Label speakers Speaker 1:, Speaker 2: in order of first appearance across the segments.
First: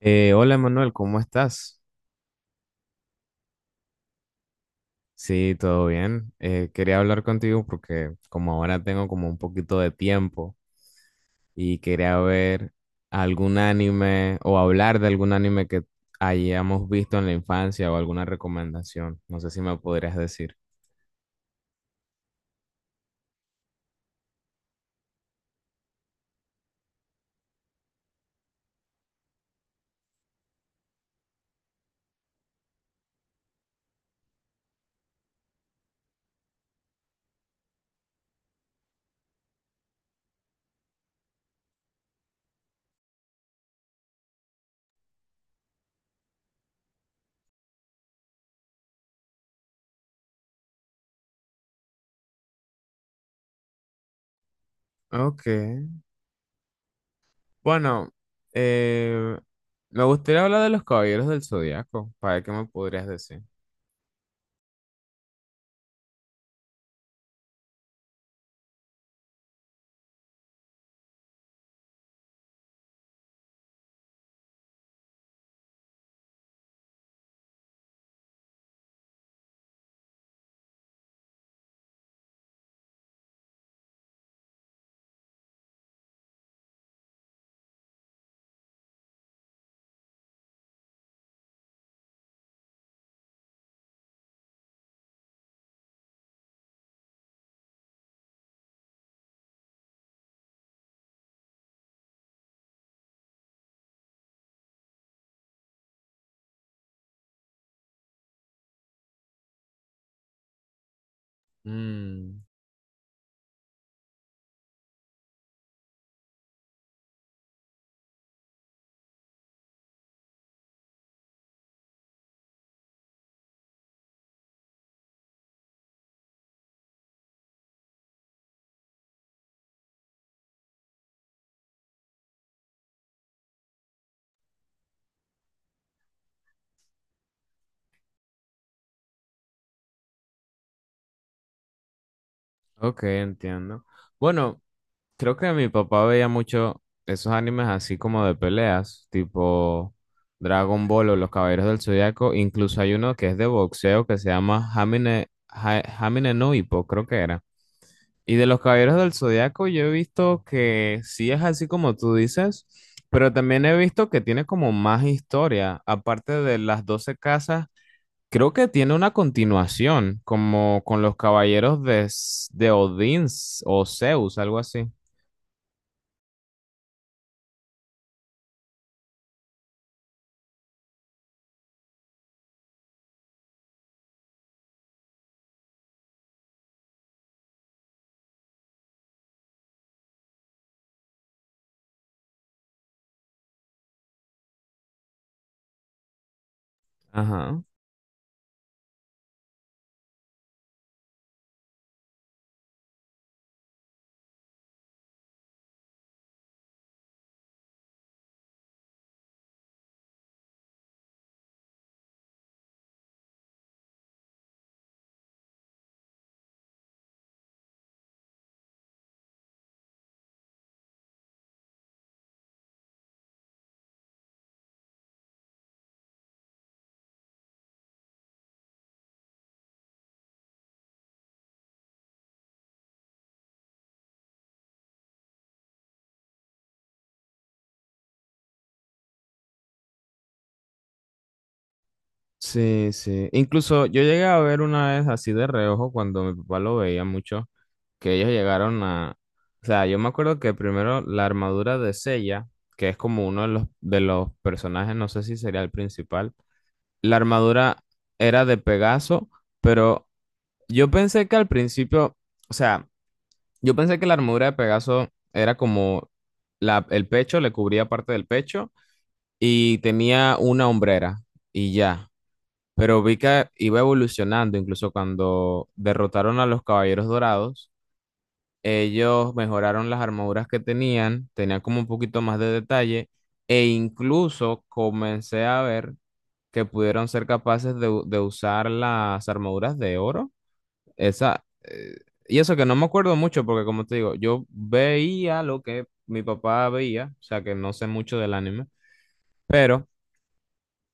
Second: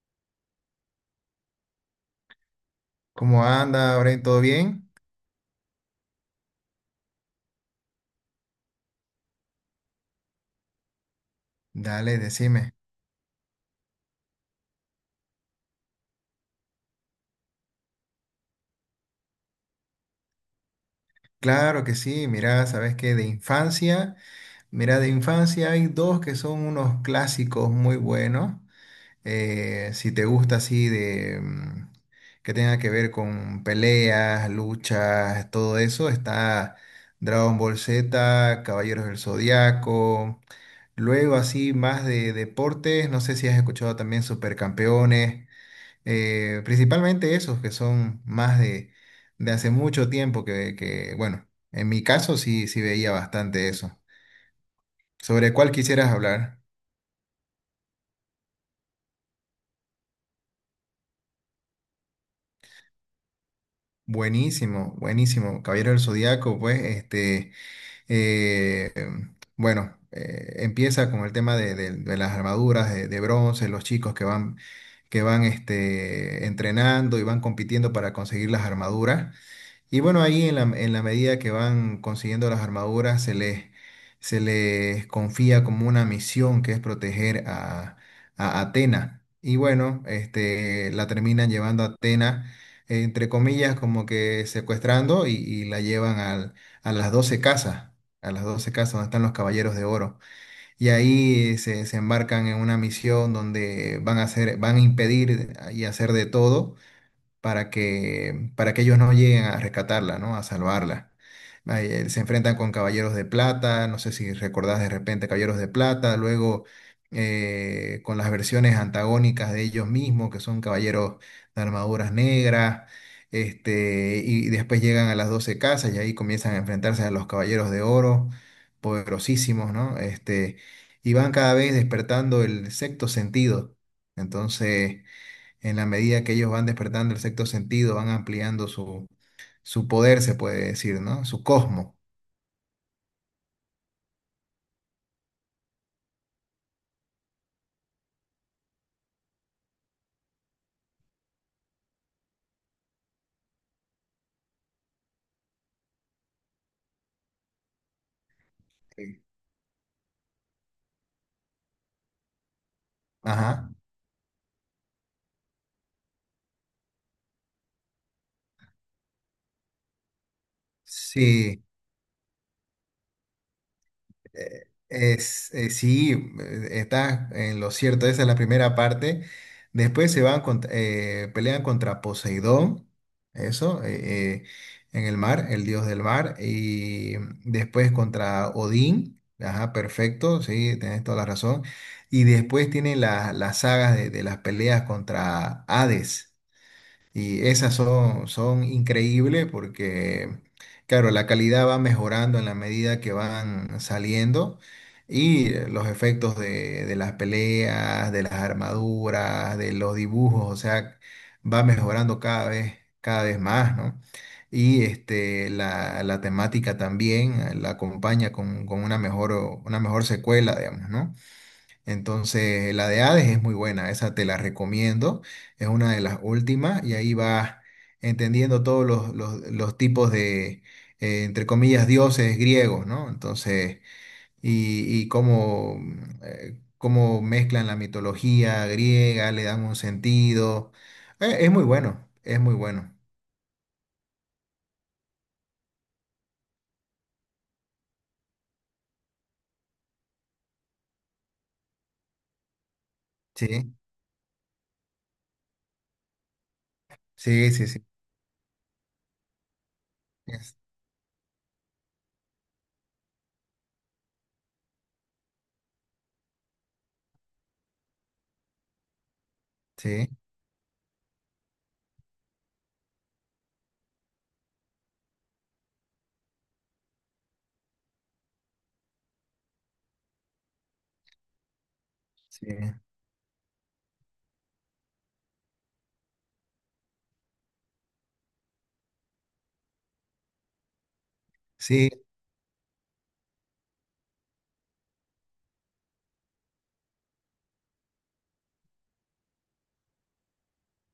Speaker 1: Hola Manuel, ¿cómo estás?
Speaker 2: ¿Cómo anda, Oren? ¿Todo bien?
Speaker 1: Sí, todo bien. Quería hablar contigo porque como ahora tengo como un poquito de tiempo y quería
Speaker 2: Dale,
Speaker 1: ver
Speaker 2: decime.
Speaker 1: algún anime o hablar de algún anime que hayamos visto en la infancia o alguna recomendación. No sé si me podrías decir.
Speaker 2: Claro que sí, mira, sabes que mira, de infancia hay dos que son unos clásicos muy buenos. Si te gusta así que tenga que ver con peleas, luchas, todo eso, está Dragon Ball Z, Caballeros del Zodiaco. Luego así más de deportes, no sé si has escuchado también Supercampeones. Principalmente esos que son más de hace mucho tiempo que, bueno, en mi caso sí, sí veía bastante eso.
Speaker 1: Ok.
Speaker 2: ¿Sobre cuál quisieras hablar?
Speaker 1: Bueno, eh, me gustaría hablar de los Caballeros del Zodiaco. ¿Para qué me podrías decir?
Speaker 2: Buenísimo, buenísimo. Caballero del Zodíaco, eh, bueno, empieza con el tema de las armaduras de bronce, los chicos que van, entrenando y van compitiendo para conseguir las armaduras. Y bueno, ahí en en la medida que van consiguiendo las armaduras, se les confía como una misión que es proteger a Atena. Y bueno, este, la terminan llevando a Atena, entre comillas, como que secuestrando y la llevan a las 12 a las 12 casas donde están los caballeros de oro. Y ahí se embarcan en una misión donde van a van a impedir y hacer de todo para que ellos no lleguen a rescatarla, ¿no? A salvarla. Se
Speaker 1: Mm,
Speaker 2: enfrentan con Caballeros de Plata, no sé si recordás de repente Caballeros de Plata, luego con las versiones antagónicas de ellos mismos, que son caballeros de armaduras negras, este, y después llegan a las 12 casas y ahí comienzan a enfrentarse a los Caballeros de Oro, poderosísimos, ¿no? Este, y van cada vez despertando el sexto sentido. Entonces en la medida que ellos van despertando el sexto sentido, van ampliando su poder, se puede decir, ¿no? Su cosmo.
Speaker 1: ok, entiendo. Bueno. Creo que mi papá veía mucho esos animes así como de peleas, tipo Dragon Ball o Los Caballeros del Zodiaco. Incluso hay uno que es de boxeo que se llama Hamine, Hamine no Ippo, creo que era. Y de Los Caballeros del
Speaker 2: Sí.
Speaker 1: Zodiaco yo he visto que sí es así como tú dices, pero también
Speaker 2: Ajá.
Speaker 1: he visto que tiene como más historia. Aparte de las 12 casas, creo que tiene una continuación, como con los
Speaker 2: Sí.
Speaker 1: Caballeros de, de Odín o Zeus, algo
Speaker 2: Eh,
Speaker 1: así.
Speaker 2: Es, eh, sí, Estás en lo cierto, esa es la primera parte. Después se van pelean contra Poseidón, eso, eh, eh, en el mar, el dios del mar, y después contra Odín, ajá, perfecto, sí, tenés toda la razón. Y después tienen las sagas de las peleas contra Hades. Y
Speaker 1: Ajá.
Speaker 2: esas son, son increíbles porque, claro, la calidad va mejorando en la medida que van saliendo y los efectos de las peleas, de las armaduras, de los dibujos, o sea, va mejorando cada vez más, ¿no? Y este, la temática también la acompaña con una mejor secuela, digamos, ¿no? Entonces, la de Hades es muy buena, esa te la recomiendo, es una de las últimas y ahí vas entendiendo todos los tipos de, entre comillas, dioses griegos, ¿no? Entonces, y cómo mezclan la mitología griega, le dan un sentido. Es muy bueno, es muy
Speaker 1: Sí,
Speaker 2: bueno.
Speaker 1: sí. Incluso yo llegué a ver una vez así de reojo cuando mi papá lo veía mucho, que ellos llegaron a. O sea, yo me acuerdo que primero la armadura de Sella, que es como uno
Speaker 2: Sí,
Speaker 1: de los personajes, no sé si sería el principal, la
Speaker 2: sí, sí,
Speaker 1: armadura
Speaker 2: sí.
Speaker 1: era de Pegaso, pero
Speaker 2: es-
Speaker 1: yo pensé que al principio, o sea, yo pensé que la armadura de Pegaso era como la, el pecho, le cubría parte del pecho y
Speaker 2: Sí,
Speaker 1: tenía una hombrera y ya. Pero vi que iba evolucionando, incluso cuando derrotaron a los Caballeros Dorados, ellos mejoraron las armaduras que tenían, tenían como un poquito más de
Speaker 2: sí, sí.
Speaker 1: detalle, e incluso comencé a ver que pudieron ser capaces de, de usar las armaduras de oro. Esa,
Speaker 2: Sí,
Speaker 1: eh, y eso que no me acuerdo mucho, porque como te digo, yo veía lo que mi papá veía, o sea que no sé mucho del anime, pero.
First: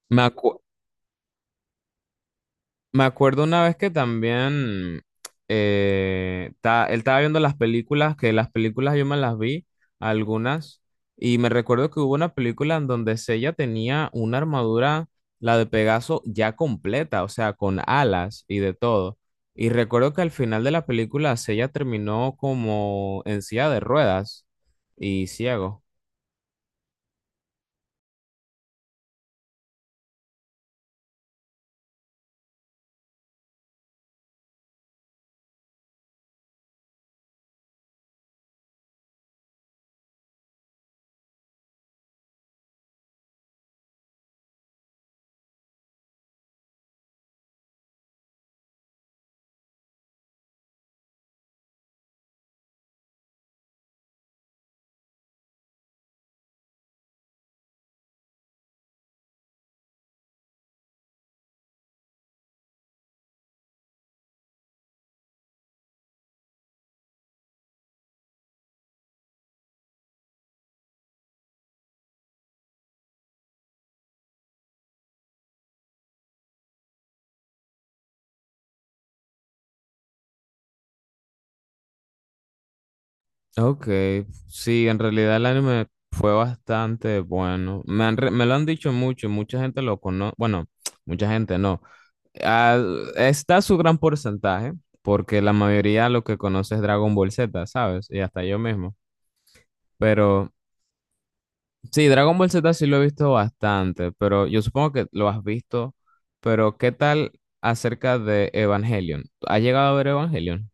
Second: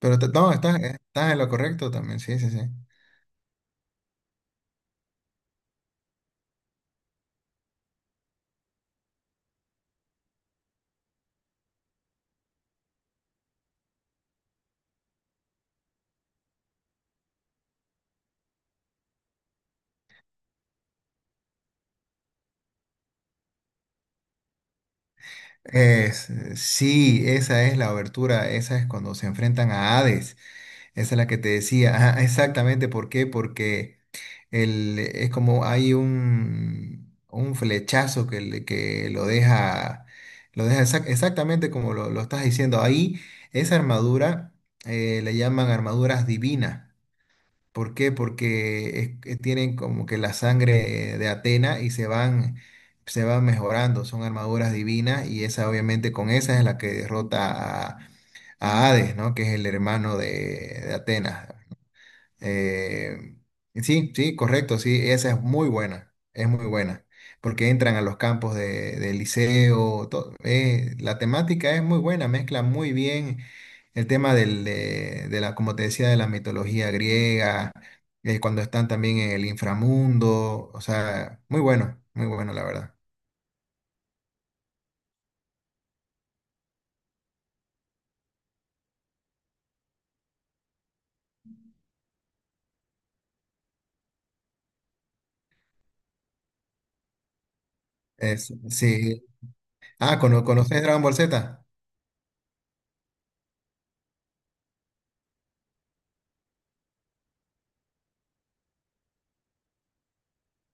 Speaker 2: pero
Speaker 1: Me
Speaker 2: no,
Speaker 1: acu-
Speaker 2: estás en lo correcto también, sí, sí, sí.
Speaker 1: Me acuerdo una vez que también él estaba viendo las películas, que las películas yo me las vi, algunas, y me recuerdo que hubo una película en donde Sella tenía una armadura, la de Pegaso, ya completa, o sea, con alas y de todo. Y recuerdo que al final de la película Sella terminó como en silla de ruedas y ciego.
Speaker 2: Es, sí, esa es la obertura, esa es cuando se enfrentan a Hades, esa es la que te decía. Ajá, exactamente. ¿Por qué? Porque es como hay un flechazo que lo deja exactamente como lo estás diciendo, ahí esa armadura le llaman armaduras divinas. ¿Por qué? Porque es que tienen como que la sangre de Atena y se van mejorando, son armaduras divinas y esa obviamente con esa es la que derrota a Hades, ¿no? Que es el hermano de Atenas. Eh, sí, sí, correcto, sí, esa es muy buena, porque entran a los campos de liceo, la temática es muy buena, mezcla muy bien el tema de la, como te decía, de la mitología griega, cuando están también en el inframundo, o sea, muy bueno, muy bueno, la verdad.
Speaker 1: Ok, sí, en realidad el anime fue bastante bueno. Me lo han dicho mucho, mucha gente lo conoce, bueno, mucha gente no. Ah, está su gran porcentaje, porque la mayoría lo que conoce es Dragon Ball Z, ¿sabes? Y hasta yo mismo.
Speaker 2: Sí. Ah,
Speaker 1: Pero
Speaker 2: ¿conoces Dragon Ball Z?
Speaker 1: sí, Dragon Ball Z sí lo he visto bastante, pero yo supongo que lo has visto. Pero ¿qué tal acerca de Evangelion? ¿Has llegado a ver Evangelion?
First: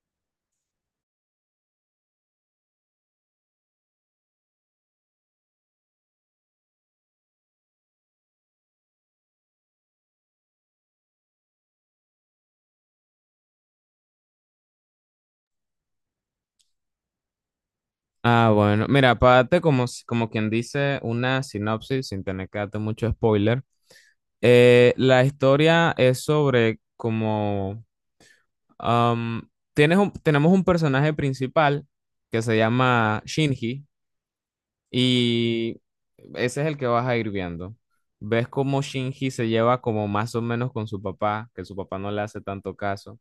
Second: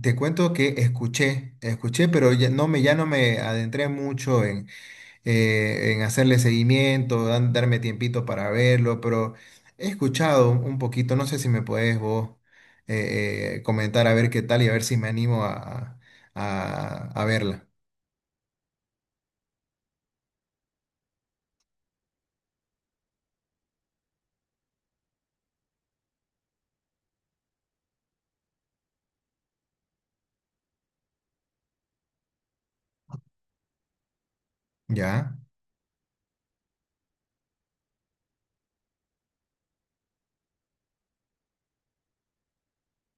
Speaker 2: Te cuento que escuché, escuché, pero ya no me adentré mucho en hacerle seguimiento, darme tiempito para verlo, pero he escuchado un poquito, no sé si me puedes vos comentar a ver qué tal y a ver si me animo a verla.
Speaker 1: Ah, bueno, mira, para darte como, como quien dice una sinopsis, sin tener que darte mucho spoiler, la historia es sobre como tenemos un personaje principal que se llama Shinji
Speaker 2: Ya,
Speaker 1: y ese es el que vas a ir viendo. Ves cómo Shinji se lleva como más o menos con su papá, que su papá no le hace tanto caso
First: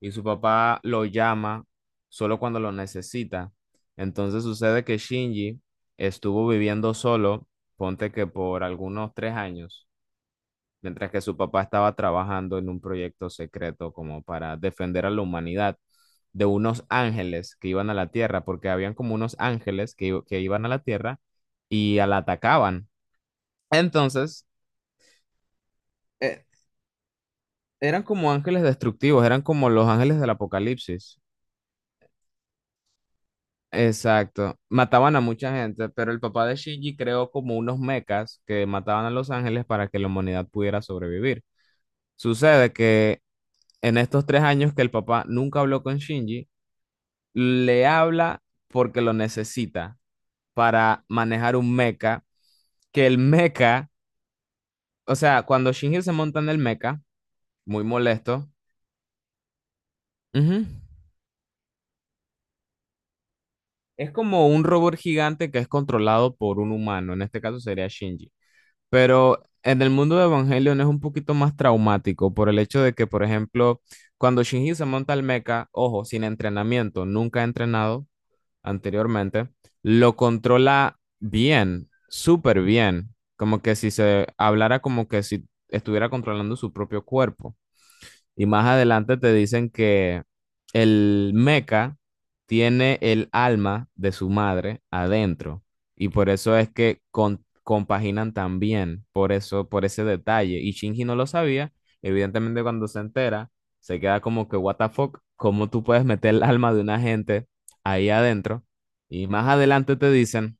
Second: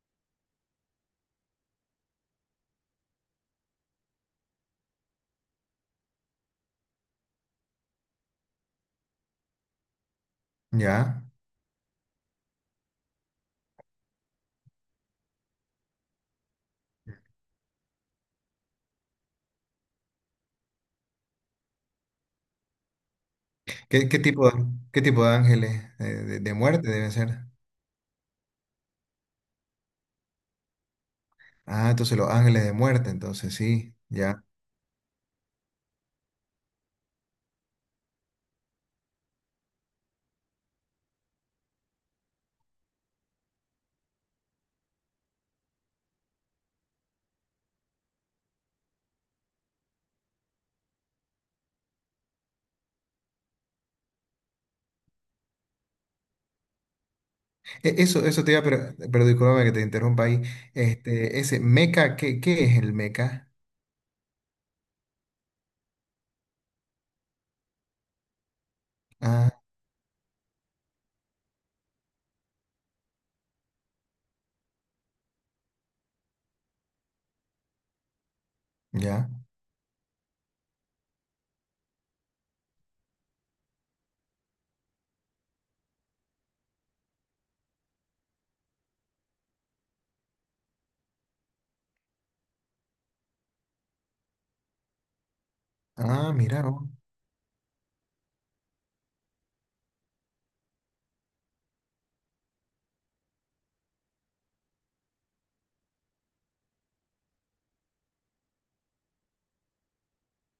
Speaker 1: y su papá lo llama solo cuando lo necesita. Entonces sucede que Shinji estuvo viviendo solo, ponte que por algunos 3 años, mientras que
Speaker 2: ya.
Speaker 1: su papá estaba trabajando en un proyecto secreto como para defender a la humanidad de unos ángeles que iban a la Tierra, porque habían como unos ángeles que iban a la Tierra y a la atacaban.
Speaker 2: ¿Qué, qué
Speaker 1: Entonces,
Speaker 2: tipo, de- ¿Qué tipo de ángeles
Speaker 1: eh,
Speaker 2: de muerte deben ser?
Speaker 1: eran como ángeles destructivos, eran como los ángeles del apocalipsis.
Speaker 2: Ah, entonces los ángeles de muerte, entonces sí, ya.
Speaker 1: Exacto. Mataban a mucha gente, pero el papá de Shinji creó como unos mechas que mataban a los ángeles para que la humanidad pudiera sobrevivir. Sucede que en estos 3 años que el papá nunca habló con Shinji, le habla porque lo necesita para manejar un mecha, que el mecha, o sea, cuando Shinji se monta en el mecha, muy
Speaker 2: Eso
Speaker 1: molesto,
Speaker 2: te iba a pero discúlpame que te interrumpa ahí.
Speaker 1: ujú,
Speaker 2: Este, ese meca, ¿qué es el meca?
Speaker 1: es como un robot gigante que es controlado por un humano, en este caso sería Shinji. Pero
Speaker 2: Ah,
Speaker 1: en el mundo de Evangelion es un poquito más traumático por el hecho de que, por ejemplo, cuando Shinji se monta al mecha, ojo, sin entrenamiento, nunca ha entrenado
Speaker 2: ya.
Speaker 1: anteriormente, lo controla bien, súper bien, como que si se hablara como que si estuviera controlando su propio cuerpo. Y más adelante te dicen que el meca tiene el alma de su madre adentro. Y por
Speaker 2: Ah,
Speaker 1: eso
Speaker 2: mira
Speaker 1: es
Speaker 2: vos.
Speaker 1: que compaginan tan bien por eso, por ese detalle. Y Shinji no lo sabía. Evidentemente, cuando se entera, se queda como que, what the fuck, ¿cómo tú puedes meter el alma de una gente ahí adentro? Y más adelante te dicen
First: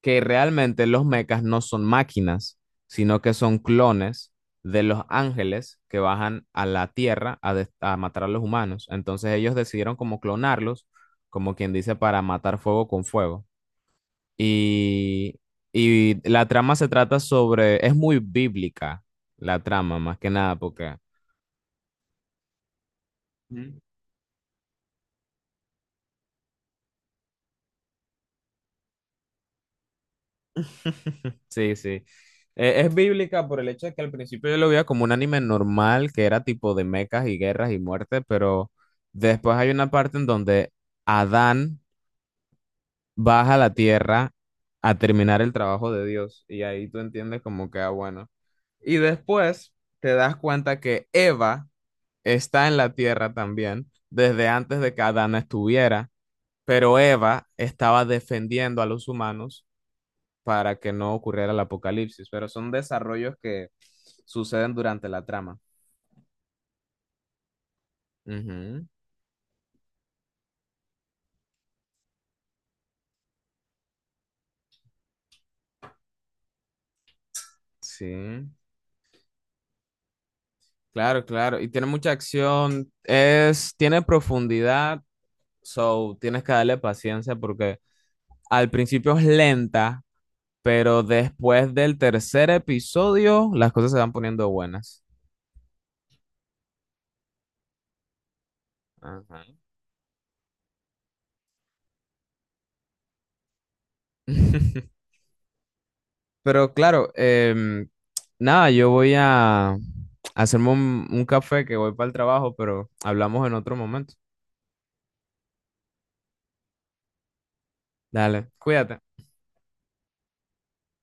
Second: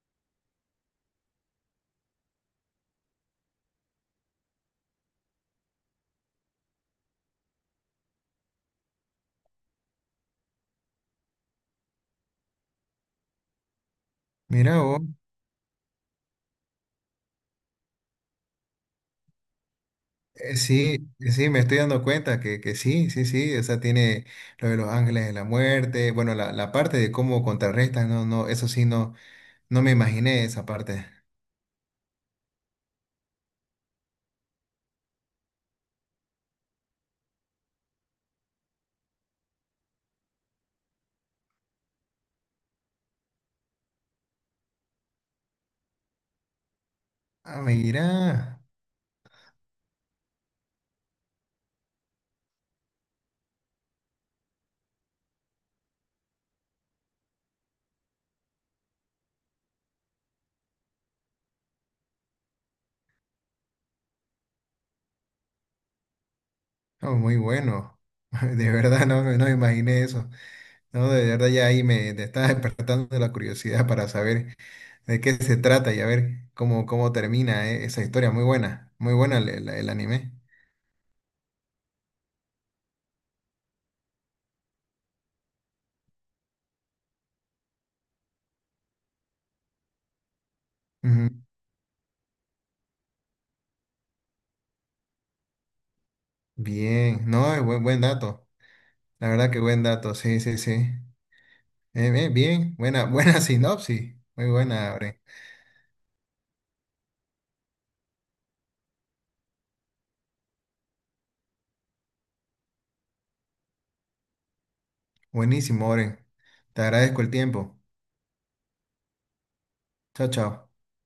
Speaker 1: que realmente los mechas no son máquinas, sino que son clones de los ángeles que bajan a la tierra a, a matar a los humanos. Entonces ellos decidieron como clonarlos, como quien dice, para matar fuego con fuego.
Speaker 2: Mira vos.
Speaker 1: Y, y la trama se trata sobre, es muy bíblica la trama, más que nada, porque.
Speaker 2: Sí, sí, me estoy dando cuenta que sí, sí, sí, o
Speaker 1: Mm.
Speaker 2: sea, tiene lo de los ángeles de la muerte, bueno, la parte de cómo contrarrestan, no, no, eso sí, no, no me imaginé esa parte.
Speaker 1: Sí, sí. Es bíblica por el hecho de que al principio yo lo veía como un anime normal, que era tipo de mechas y guerras y muerte, pero después hay una parte en donde Adán baja a la tierra a terminar el trabajo de Dios y ahí tú entiendes
Speaker 2: Ah,
Speaker 1: como que, ah, bueno.
Speaker 2: mira,
Speaker 1: Y después te das cuenta que Eva está en la tierra también, desde antes de que Adán estuviera, pero Eva estaba defendiendo a los humanos para que no ocurriera el apocalipsis, pero son desarrollos que suceden durante la trama.
Speaker 2: oh, muy bueno, de
Speaker 1: Ujú,
Speaker 2: verdad no, no me imaginé eso, no, de verdad ya ahí me está despertando la curiosidad para saber de qué se trata y a ver cómo, cómo termina, esa historia,
Speaker 1: sí,
Speaker 2: muy buena el anime.
Speaker 1: claro, claro. Y tiene mucha acción, es, tiene profundidad, so tienes que darle paciencia porque al principio es lenta, pero
Speaker 2: Ujú.
Speaker 1: después del tercer episodio las cosas se van poniendo buenas.
Speaker 2: Bien, no, es buen, buen dato, la
Speaker 1: Ajá.
Speaker 2: verdad que buen dato, sí, sí, sí. Bien, buena, buena sinopsis. Muy buena, Oren.
Speaker 1: Pero claro, nada, yo voy a hacerme un café que voy para el trabajo, pero hablamos en otro momento.
Speaker 2: Buenísimo, Oren. Te agradezco el tiempo.
Speaker 1: Dale, cuídate.
Speaker 2: Chao, chao.